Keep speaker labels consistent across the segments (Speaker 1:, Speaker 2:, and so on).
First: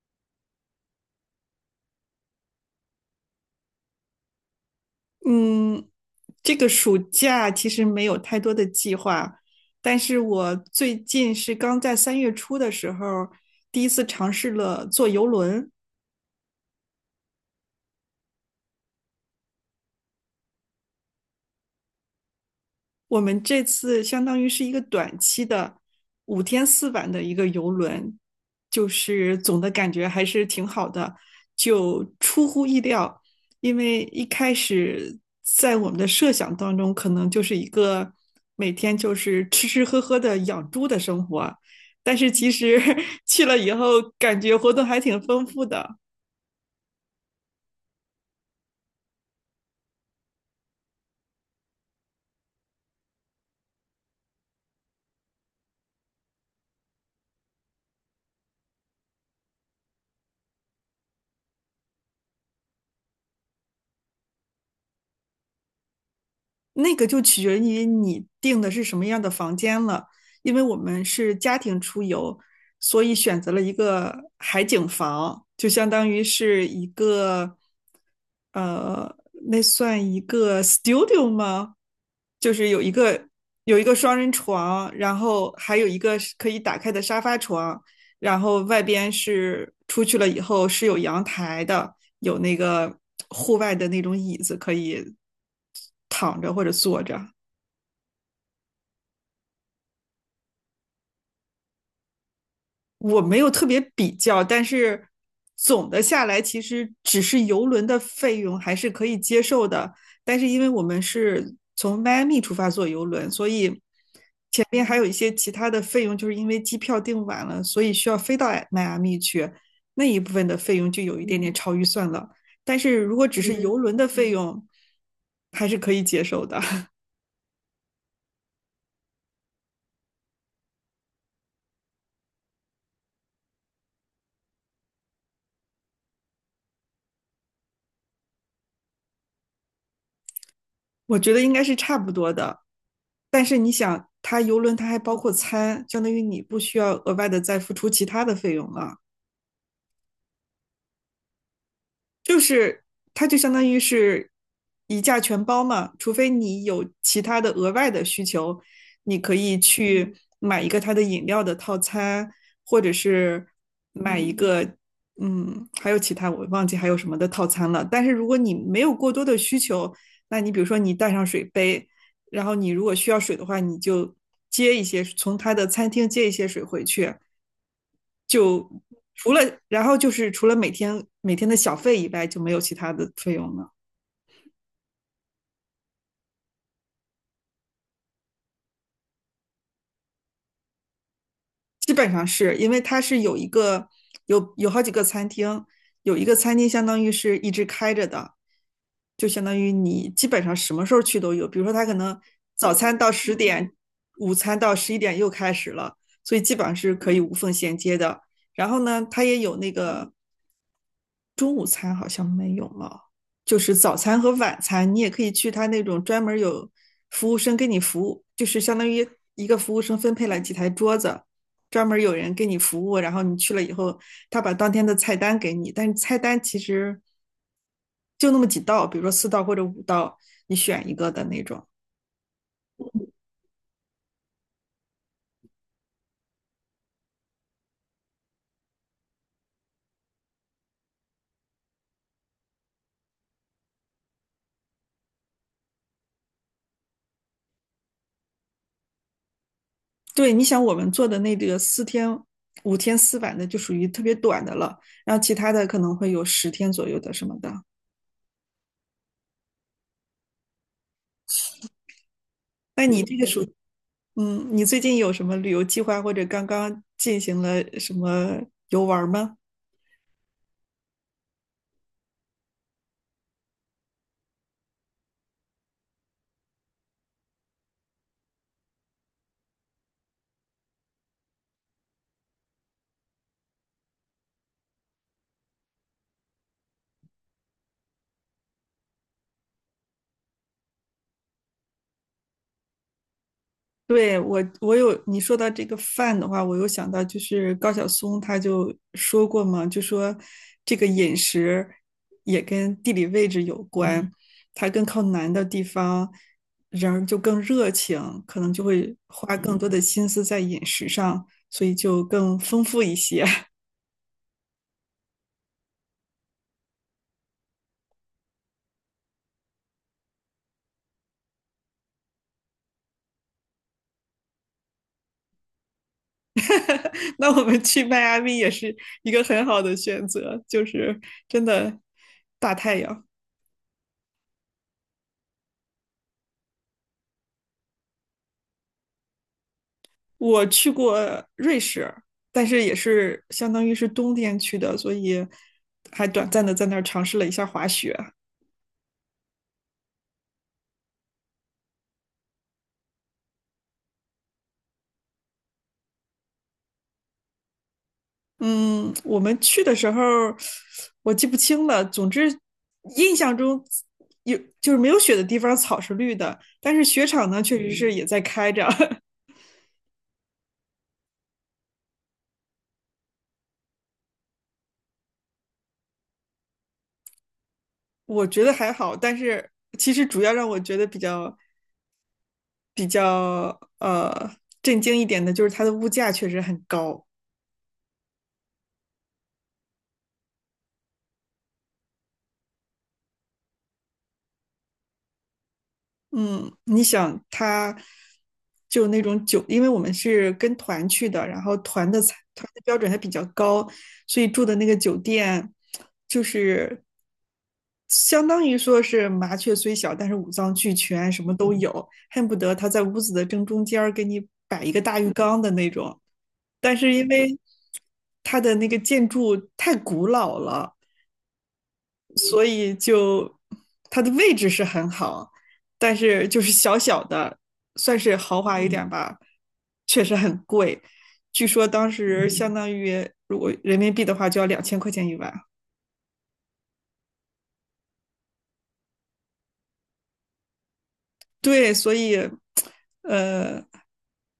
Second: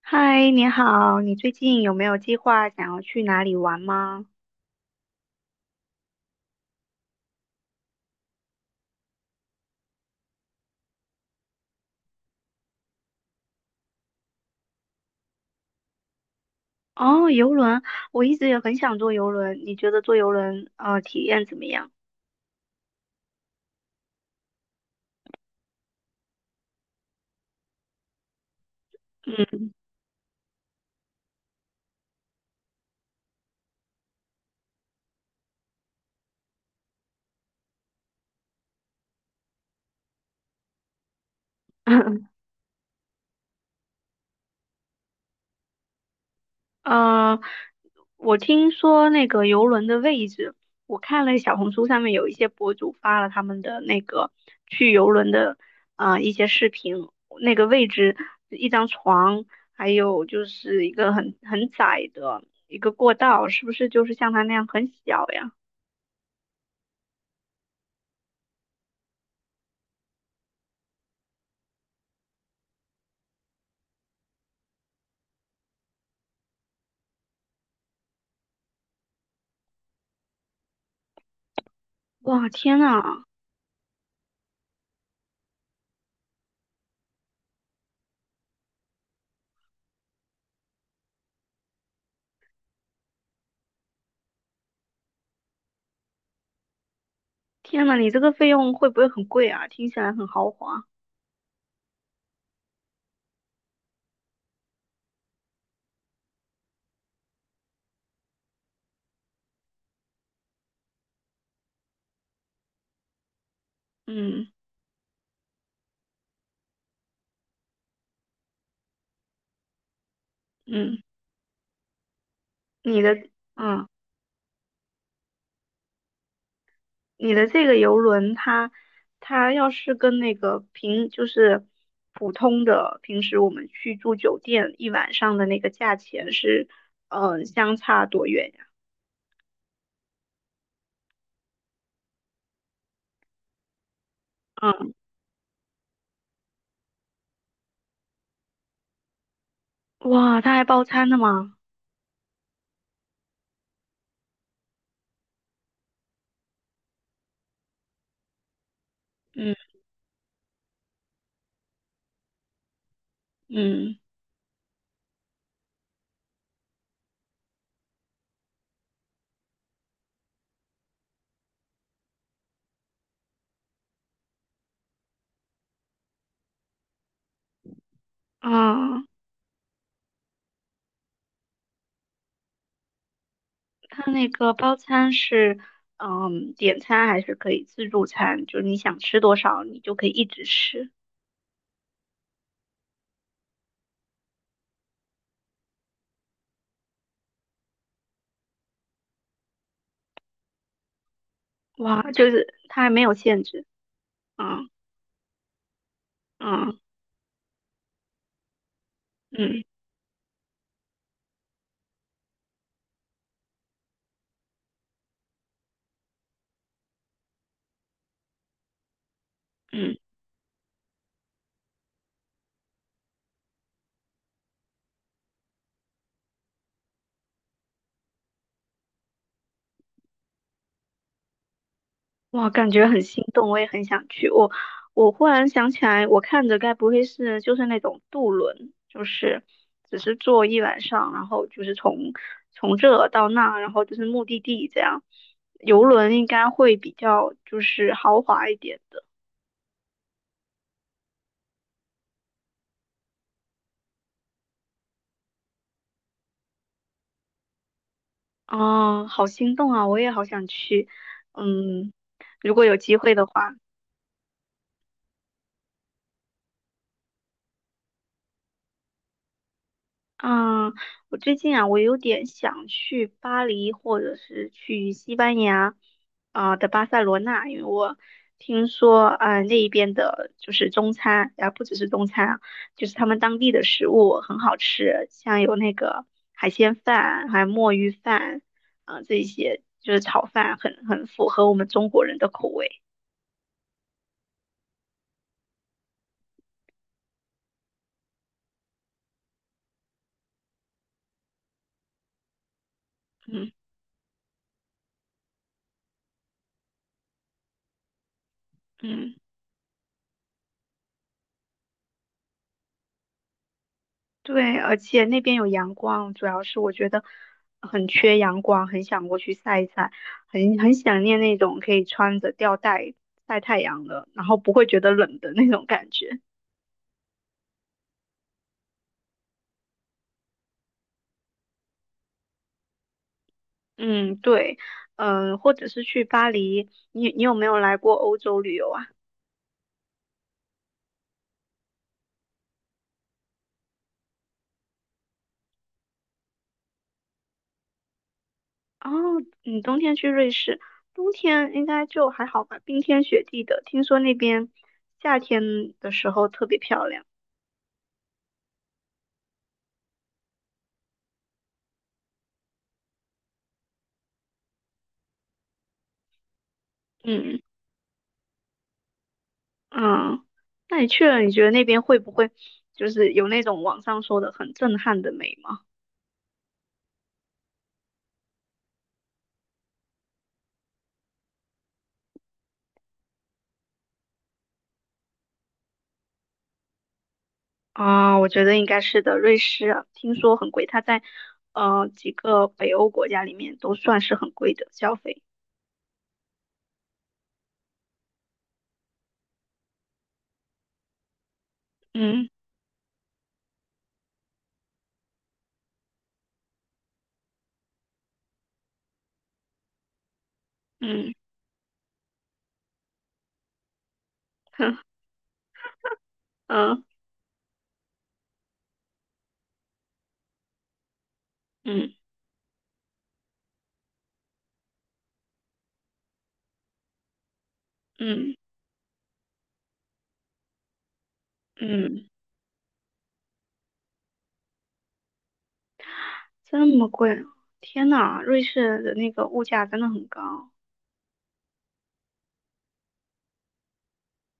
Speaker 1: 嗨，你好，你最近有没有计划想要去哪里玩吗？
Speaker 2: 嗯，这个暑假其实没有太多的计划，但是我最近是刚在3月初的时候第一次尝试了坐游轮。
Speaker 1: 哦，游轮，我一直也很想坐游轮，你觉得坐游轮体验怎么样？
Speaker 2: 我们这次相当于是一个短期的五天四晚的一个游轮，就是总的感觉还是挺好的，就出乎意料，因为一开始在我们的设想当中，可能就是一个每天就是吃吃喝喝的养猪的生活，但
Speaker 1: 嗯，
Speaker 2: 是其实 去了以后，感觉活动还挺丰富的。
Speaker 1: 呃，我听说那个游轮的位置，我看了小红书上面有一些博主发了他们的那个去游轮的一些视频，那个位置一张床，还有就是一个很窄的一个过道，是不是就是像它那样很小呀？
Speaker 2: 那个就取决于你订的是什么样的房间了，因为我们是家庭出游，所以选择了一个海景房，就相当于是一个，呃，那算一个 studio 吗？
Speaker 1: 哇，
Speaker 2: 就是
Speaker 1: 天
Speaker 2: 有一
Speaker 1: 呐，
Speaker 2: 个有一个双人床，然后还有一个是可以打开的沙发床，然后外边是出去了以后是有阳台的，有那个户外的那种椅子可以躺着或者坐着。
Speaker 1: 天呐，你这个费用会不会很贵啊？听起来很豪华。
Speaker 2: 我没有特别比较，但是总的下来，其实只是游轮的费用还是可以接受的。但是因为我们是从迈阿密出发坐游轮，所以
Speaker 1: 嗯
Speaker 2: 前面还有一些其他的费用，就是因为机票订晚了，所以需要飞到迈阿密去，那一部分的费用就
Speaker 1: 嗯，
Speaker 2: 有一点点超预算了。但是
Speaker 1: 你的
Speaker 2: 如果只是游
Speaker 1: 嗯，
Speaker 2: 轮的费用，还是可以接受的。
Speaker 1: 你的这个游轮它，它要是跟那个平就是普通的平时我们去住酒店一晚上的那个价钱是，嗯、相差多远呀？
Speaker 2: 我觉得应该是差不多的。但是你想，它游轮它
Speaker 1: 嗯，
Speaker 2: 还包括餐，相当于你不需要额外的再付出其他的费用了。
Speaker 1: 哇，它还包餐的吗？
Speaker 2: 就是它就相当于是一价全包嘛，除非你有其他的额外的需求，你可以
Speaker 1: 嗯
Speaker 2: 去买一个它的饮料的套餐，或者是
Speaker 1: 嗯
Speaker 2: 买一个还有其他我忘记还有什么的套餐了。但是如果你没有过多的需求，那你比如说你带上水杯，然后你如果需要水的话，你就接一些从他的餐厅接一些水回去。就
Speaker 1: 啊。
Speaker 2: 除了然后就是除了每天的小费以外，就没有其他的费用了。
Speaker 1: 它那个包餐是，嗯，点餐还是可以自助餐，就是你想吃多少，你就可以一直吃。
Speaker 2: 基本上是因为它是有好几个餐厅，有一个餐厅相当于是一直开着的，就相当于你基本上什么时候去都有。比如说，它可
Speaker 1: 哇，
Speaker 2: 能
Speaker 1: 就是
Speaker 2: 早
Speaker 1: 它还
Speaker 2: 餐
Speaker 1: 没
Speaker 2: 到
Speaker 1: 有
Speaker 2: 十
Speaker 1: 限制。
Speaker 2: 点，午餐
Speaker 1: 嗯
Speaker 2: 到11点又开始了，所以基本上
Speaker 1: 嗯
Speaker 2: 是可以无缝衔接的。然后呢，它也有
Speaker 1: 嗯
Speaker 2: 那个中午餐好像没有了，就是早餐和晚餐，你也可以去它那种专门有服务生给你服务，就是相当于一个服务生
Speaker 1: 嗯，
Speaker 2: 分配了几台桌子。专门有人给你服务，然后你去了以后，他把当天的菜单给你，但是菜单其实就那么几道，比如说4道或者5道，你选一个的那种。
Speaker 1: 哇，感觉很心动，我也很想去。我忽然想起来，我看着该不会是就是那种渡轮，就是只是坐一晚上，然后就是从这到那，然后就是目的地这样。游轮应该会比较就是豪华一点。的。
Speaker 2: 对，你想我们做的那个五天四晚的就属于特别短的了，然后其他的可能会有10天左右的什么的。
Speaker 1: 哦，好心动啊！我也好想去，嗯，如果有
Speaker 2: 那
Speaker 1: 机
Speaker 2: 你
Speaker 1: 会
Speaker 2: 这个
Speaker 1: 的
Speaker 2: 属，
Speaker 1: 话，
Speaker 2: 嗯，你最近有什么旅游计划或者刚刚进行了什么游玩吗？
Speaker 1: 嗯，我最近啊，我有点想去巴黎，或者是去西班牙，啊、的巴塞罗那，因为我听说，啊、那一边的就是中餐，啊，不只是中餐啊，就是他们当地的食物很好吃，像有那个海鲜饭，还有墨鱼饭，啊、这一些就是炒饭很符合我们中国人的口味，
Speaker 2: 对，我，我有你说到这个饭的话，我又想到就是高晓松他就说过嘛，就说这个饮食也跟地理位置
Speaker 1: 嗯
Speaker 2: 有关，它更靠南的地方，人儿就更热情，可能就会
Speaker 1: 嗯。
Speaker 2: 花更多的心思在饮食上，所以就更丰富一些。
Speaker 1: 对，而且那边有阳光，主要是我觉得很缺阳光，很想过去晒一晒，很想念那种可以穿着吊带晒太阳的，然后不会觉得冷的那种感觉。
Speaker 2: 那我们去迈阿密也是一个很好的选择，就是真的大太阳。
Speaker 1: 嗯，对，嗯、或者是去巴黎，你有没有来过欧洲旅游啊？
Speaker 2: 我去过瑞士，但是也是相当于是冬天去的，所以还短暂的在那儿尝试了一下滑雪。
Speaker 1: 哦，你冬天去瑞士，冬天应该就还好吧，冰天雪地的，听说那边夏天的时候特别漂亮。
Speaker 2: 嗯，我们去的时候我记不清了，总之印象中就是没有雪的地方草是绿的，但是雪场
Speaker 1: 嗯。
Speaker 2: 呢确实是也在开着。
Speaker 1: 嗯，那你去了，你觉得那边会不会就是有那种网上说的很震撼的美吗？
Speaker 2: 我觉得还好。但是其实主要让我觉得比较震惊一点的就是它的物价确实很高。
Speaker 1: 啊，我觉得应该是的。瑞士啊听说很贵，它在几个北欧国家里面都算是很贵的消费。
Speaker 2: 嗯，你想他就那种酒，因为我们是跟团去的，然后
Speaker 1: 嗯
Speaker 2: 团的标准还比较高，所以住的那个酒店就是相当于说是麻雀虽小，但是五脏俱全，
Speaker 1: 嗯
Speaker 2: 什么都有，恨不得他在屋子的正中间儿给你摆一
Speaker 1: 哼
Speaker 2: 个大浴缸的那种。但
Speaker 1: 嗯
Speaker 2: 是因为它的那个建筑太古老了，
Speaker 1: 嗯
Speaker 2: 所以就它的位置是很好，但是就是小小的，算是
Speaker 1: 嗯
Speaker 2: 豪华一点吧，确实很贵。据说当
Speaker 1: 嗯，
Speaker 2: 时相当于如果人民币的话，就要2000块钱一晚。
Speaker 1: 这么贵啊天呐，瑞士的那个物价真的很高
Speaker 2: 对，所以呃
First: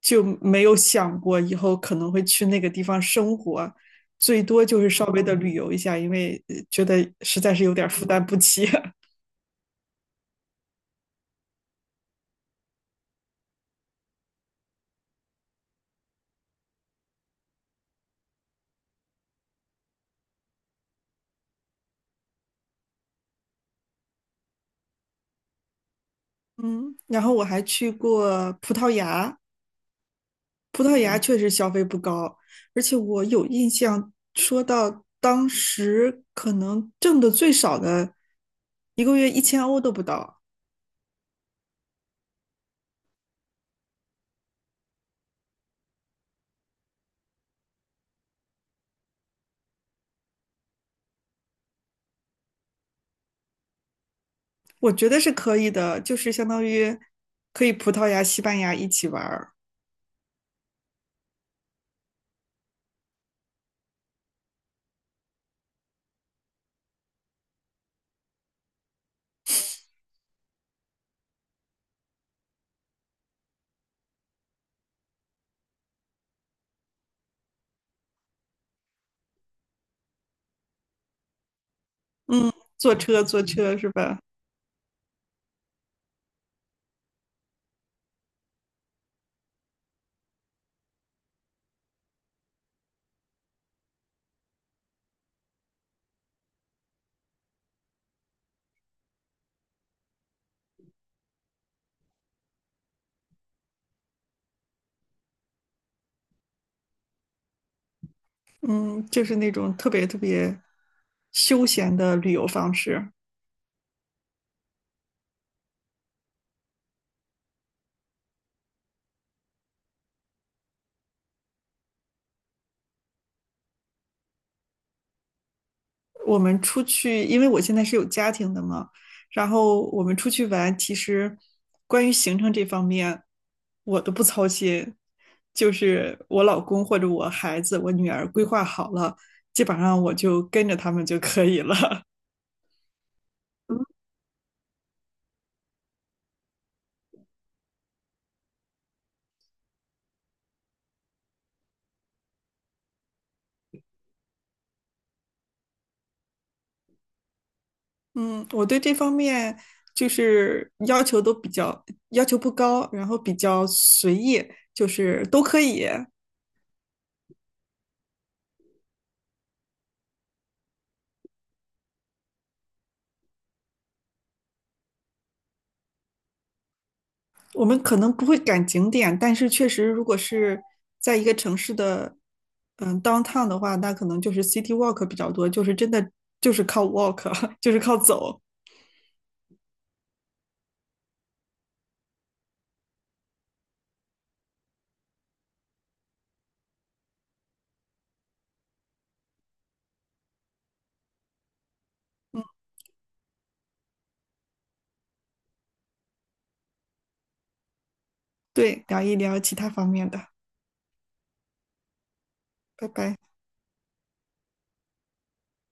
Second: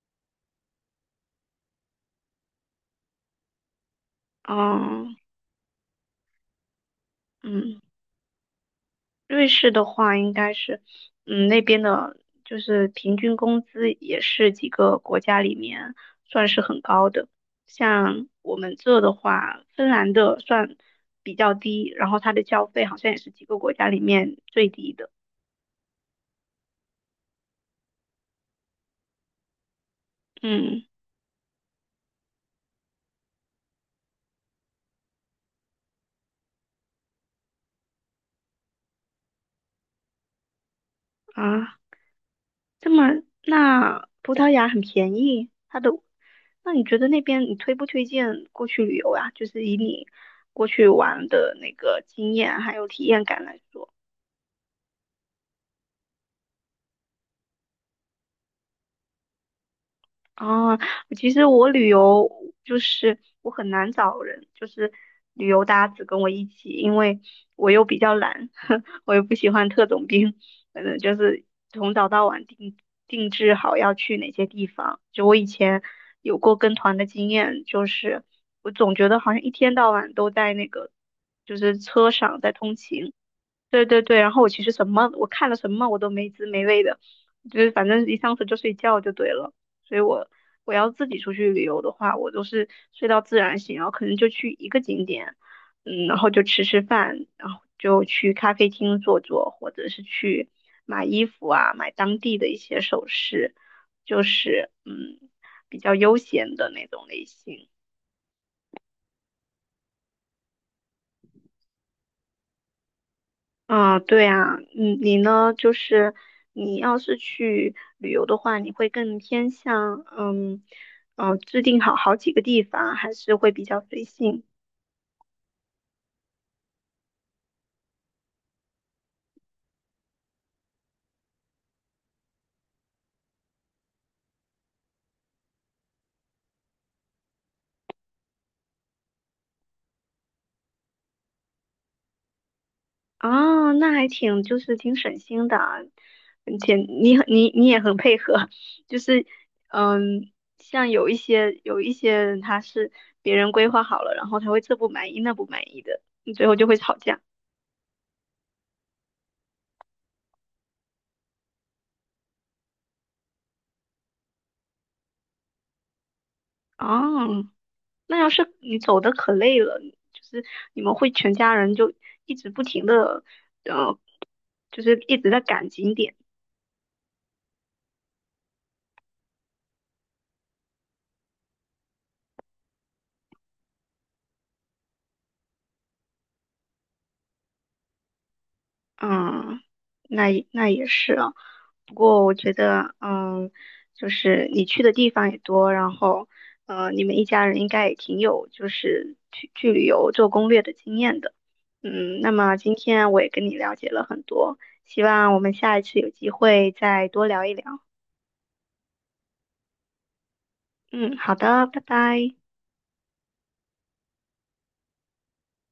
Speaker 2: 就没有想过以后可能会去那个地方生活，最
Speaker 1: 啊。
Speaker 2: 多就是稍微
Speaker 1: 哦
Speaker 2: 的旅游一下，因为觉得实在是有
Speaker 1: 嗯。
Speaker 2: 点负担不起。
Speaker 1: 瑞士的话，应该是，嗯，那边的就是平均工资也是几个国家里面算是很高的。像我们这的话，芬兰的算比较低，然后它的消费好像也是几个国家里面最低的。
Speaker 2: 嗯，然后我还去过葡萄牙。葡
Speaker 1: 嗯
Speaker 2: 萄牙确实消费不高，而且我有印象，说到当时可能挣的最少的，一个月1000欧都不到。
Speaker 1: 啊，这么那葡萄牙很便宜，它的，那你觉得那边你推不推荐过去旅游呀？就是以你过去玩的那个经验还有体验感来说。
Speaker 2: 我觉得是可以的，就是相当于可以葡萄牙、西班牙一起玩儿。
Speaker 1: 啊，其实我旅游就是我很难找人，就是旅游搭子跟我一起，因为我又比较懒，我又不喜欢特种兵，反正就是从早到晚定制好要去哪些地方。就我以前有过跟团的经验，就是我总觉得好像一天到晚都在那个就是车上在通
Speaker 2: 坐
Speaker 1: 勤，
Speaker 2: 车坐车
Speaker 1: 对
Speaker 2: 是
Speaker 1: 对
Speaker 2: 吧？
Speaker 1: 对，然后我其实什么，我看了什么我都没滋没味的，就是反正一上车就睡觉就对了。所以我要自己出去旅游的话，我都是睡到自然醒，然后可能就去一个景点，嗯，然后就吃吃饭，然后就去咖啡厅坐坐，或者是去买衣服啊，买当地的一些首饰，就是嗯比较悠闲的那种类型。
Speaker 2: 嗯，就是那种特别特别休闲的旅游方式。
Speaker 1: 啊，对啊，嗯，你呢？就是你要是去旅游的话，你会更偏向嗯，制定好好几个地方，还是会比较随性
Speaker 2: 我们出去，因为我现在是有家庭的嘛，然后我们出去玩，其实关于行程这方面，我都不操心，就是我老公或者我孩子、我女儿规划好了，基本上我就跟着他们就可以了。
Speaker 1: 啊？那还挺，就是挺省心的啊，而且你也很配合，就是嗯，像有一些人他是别人规划好了，然后他会这不满意那不满意的，最后就会吵架。
Speaker 2: 嗯，我对这方面就是要求不高，然后比较随意，就是都可以。
Speaker 1: 哦，那要是你走的可累了，就是你们会全家人就一直不停的，呃，就是一直在赶景点，
Speaker 2: 我们可能不会赶景点，但是确实，如果是在一个城市的，downtown 的话，那可能就是 city walk 比较多，就是真的就是靠 walk，就是靠走。
Speaker 1: 嗯，那也那也是啊。不过我觉得，嗯，就是你去的地方也多，然后，呃，你们一家人应该也挺有就是去旅游做攻略的经验的，嗯，那么今天我也跟你了解了很多，希望我们下一次有机会再多聊一聊。
Speaker 2: 对，聊一聊其他方面的，
Speaker 1: 嗯，好的，拜拜。
Speaker 2: 拜拜。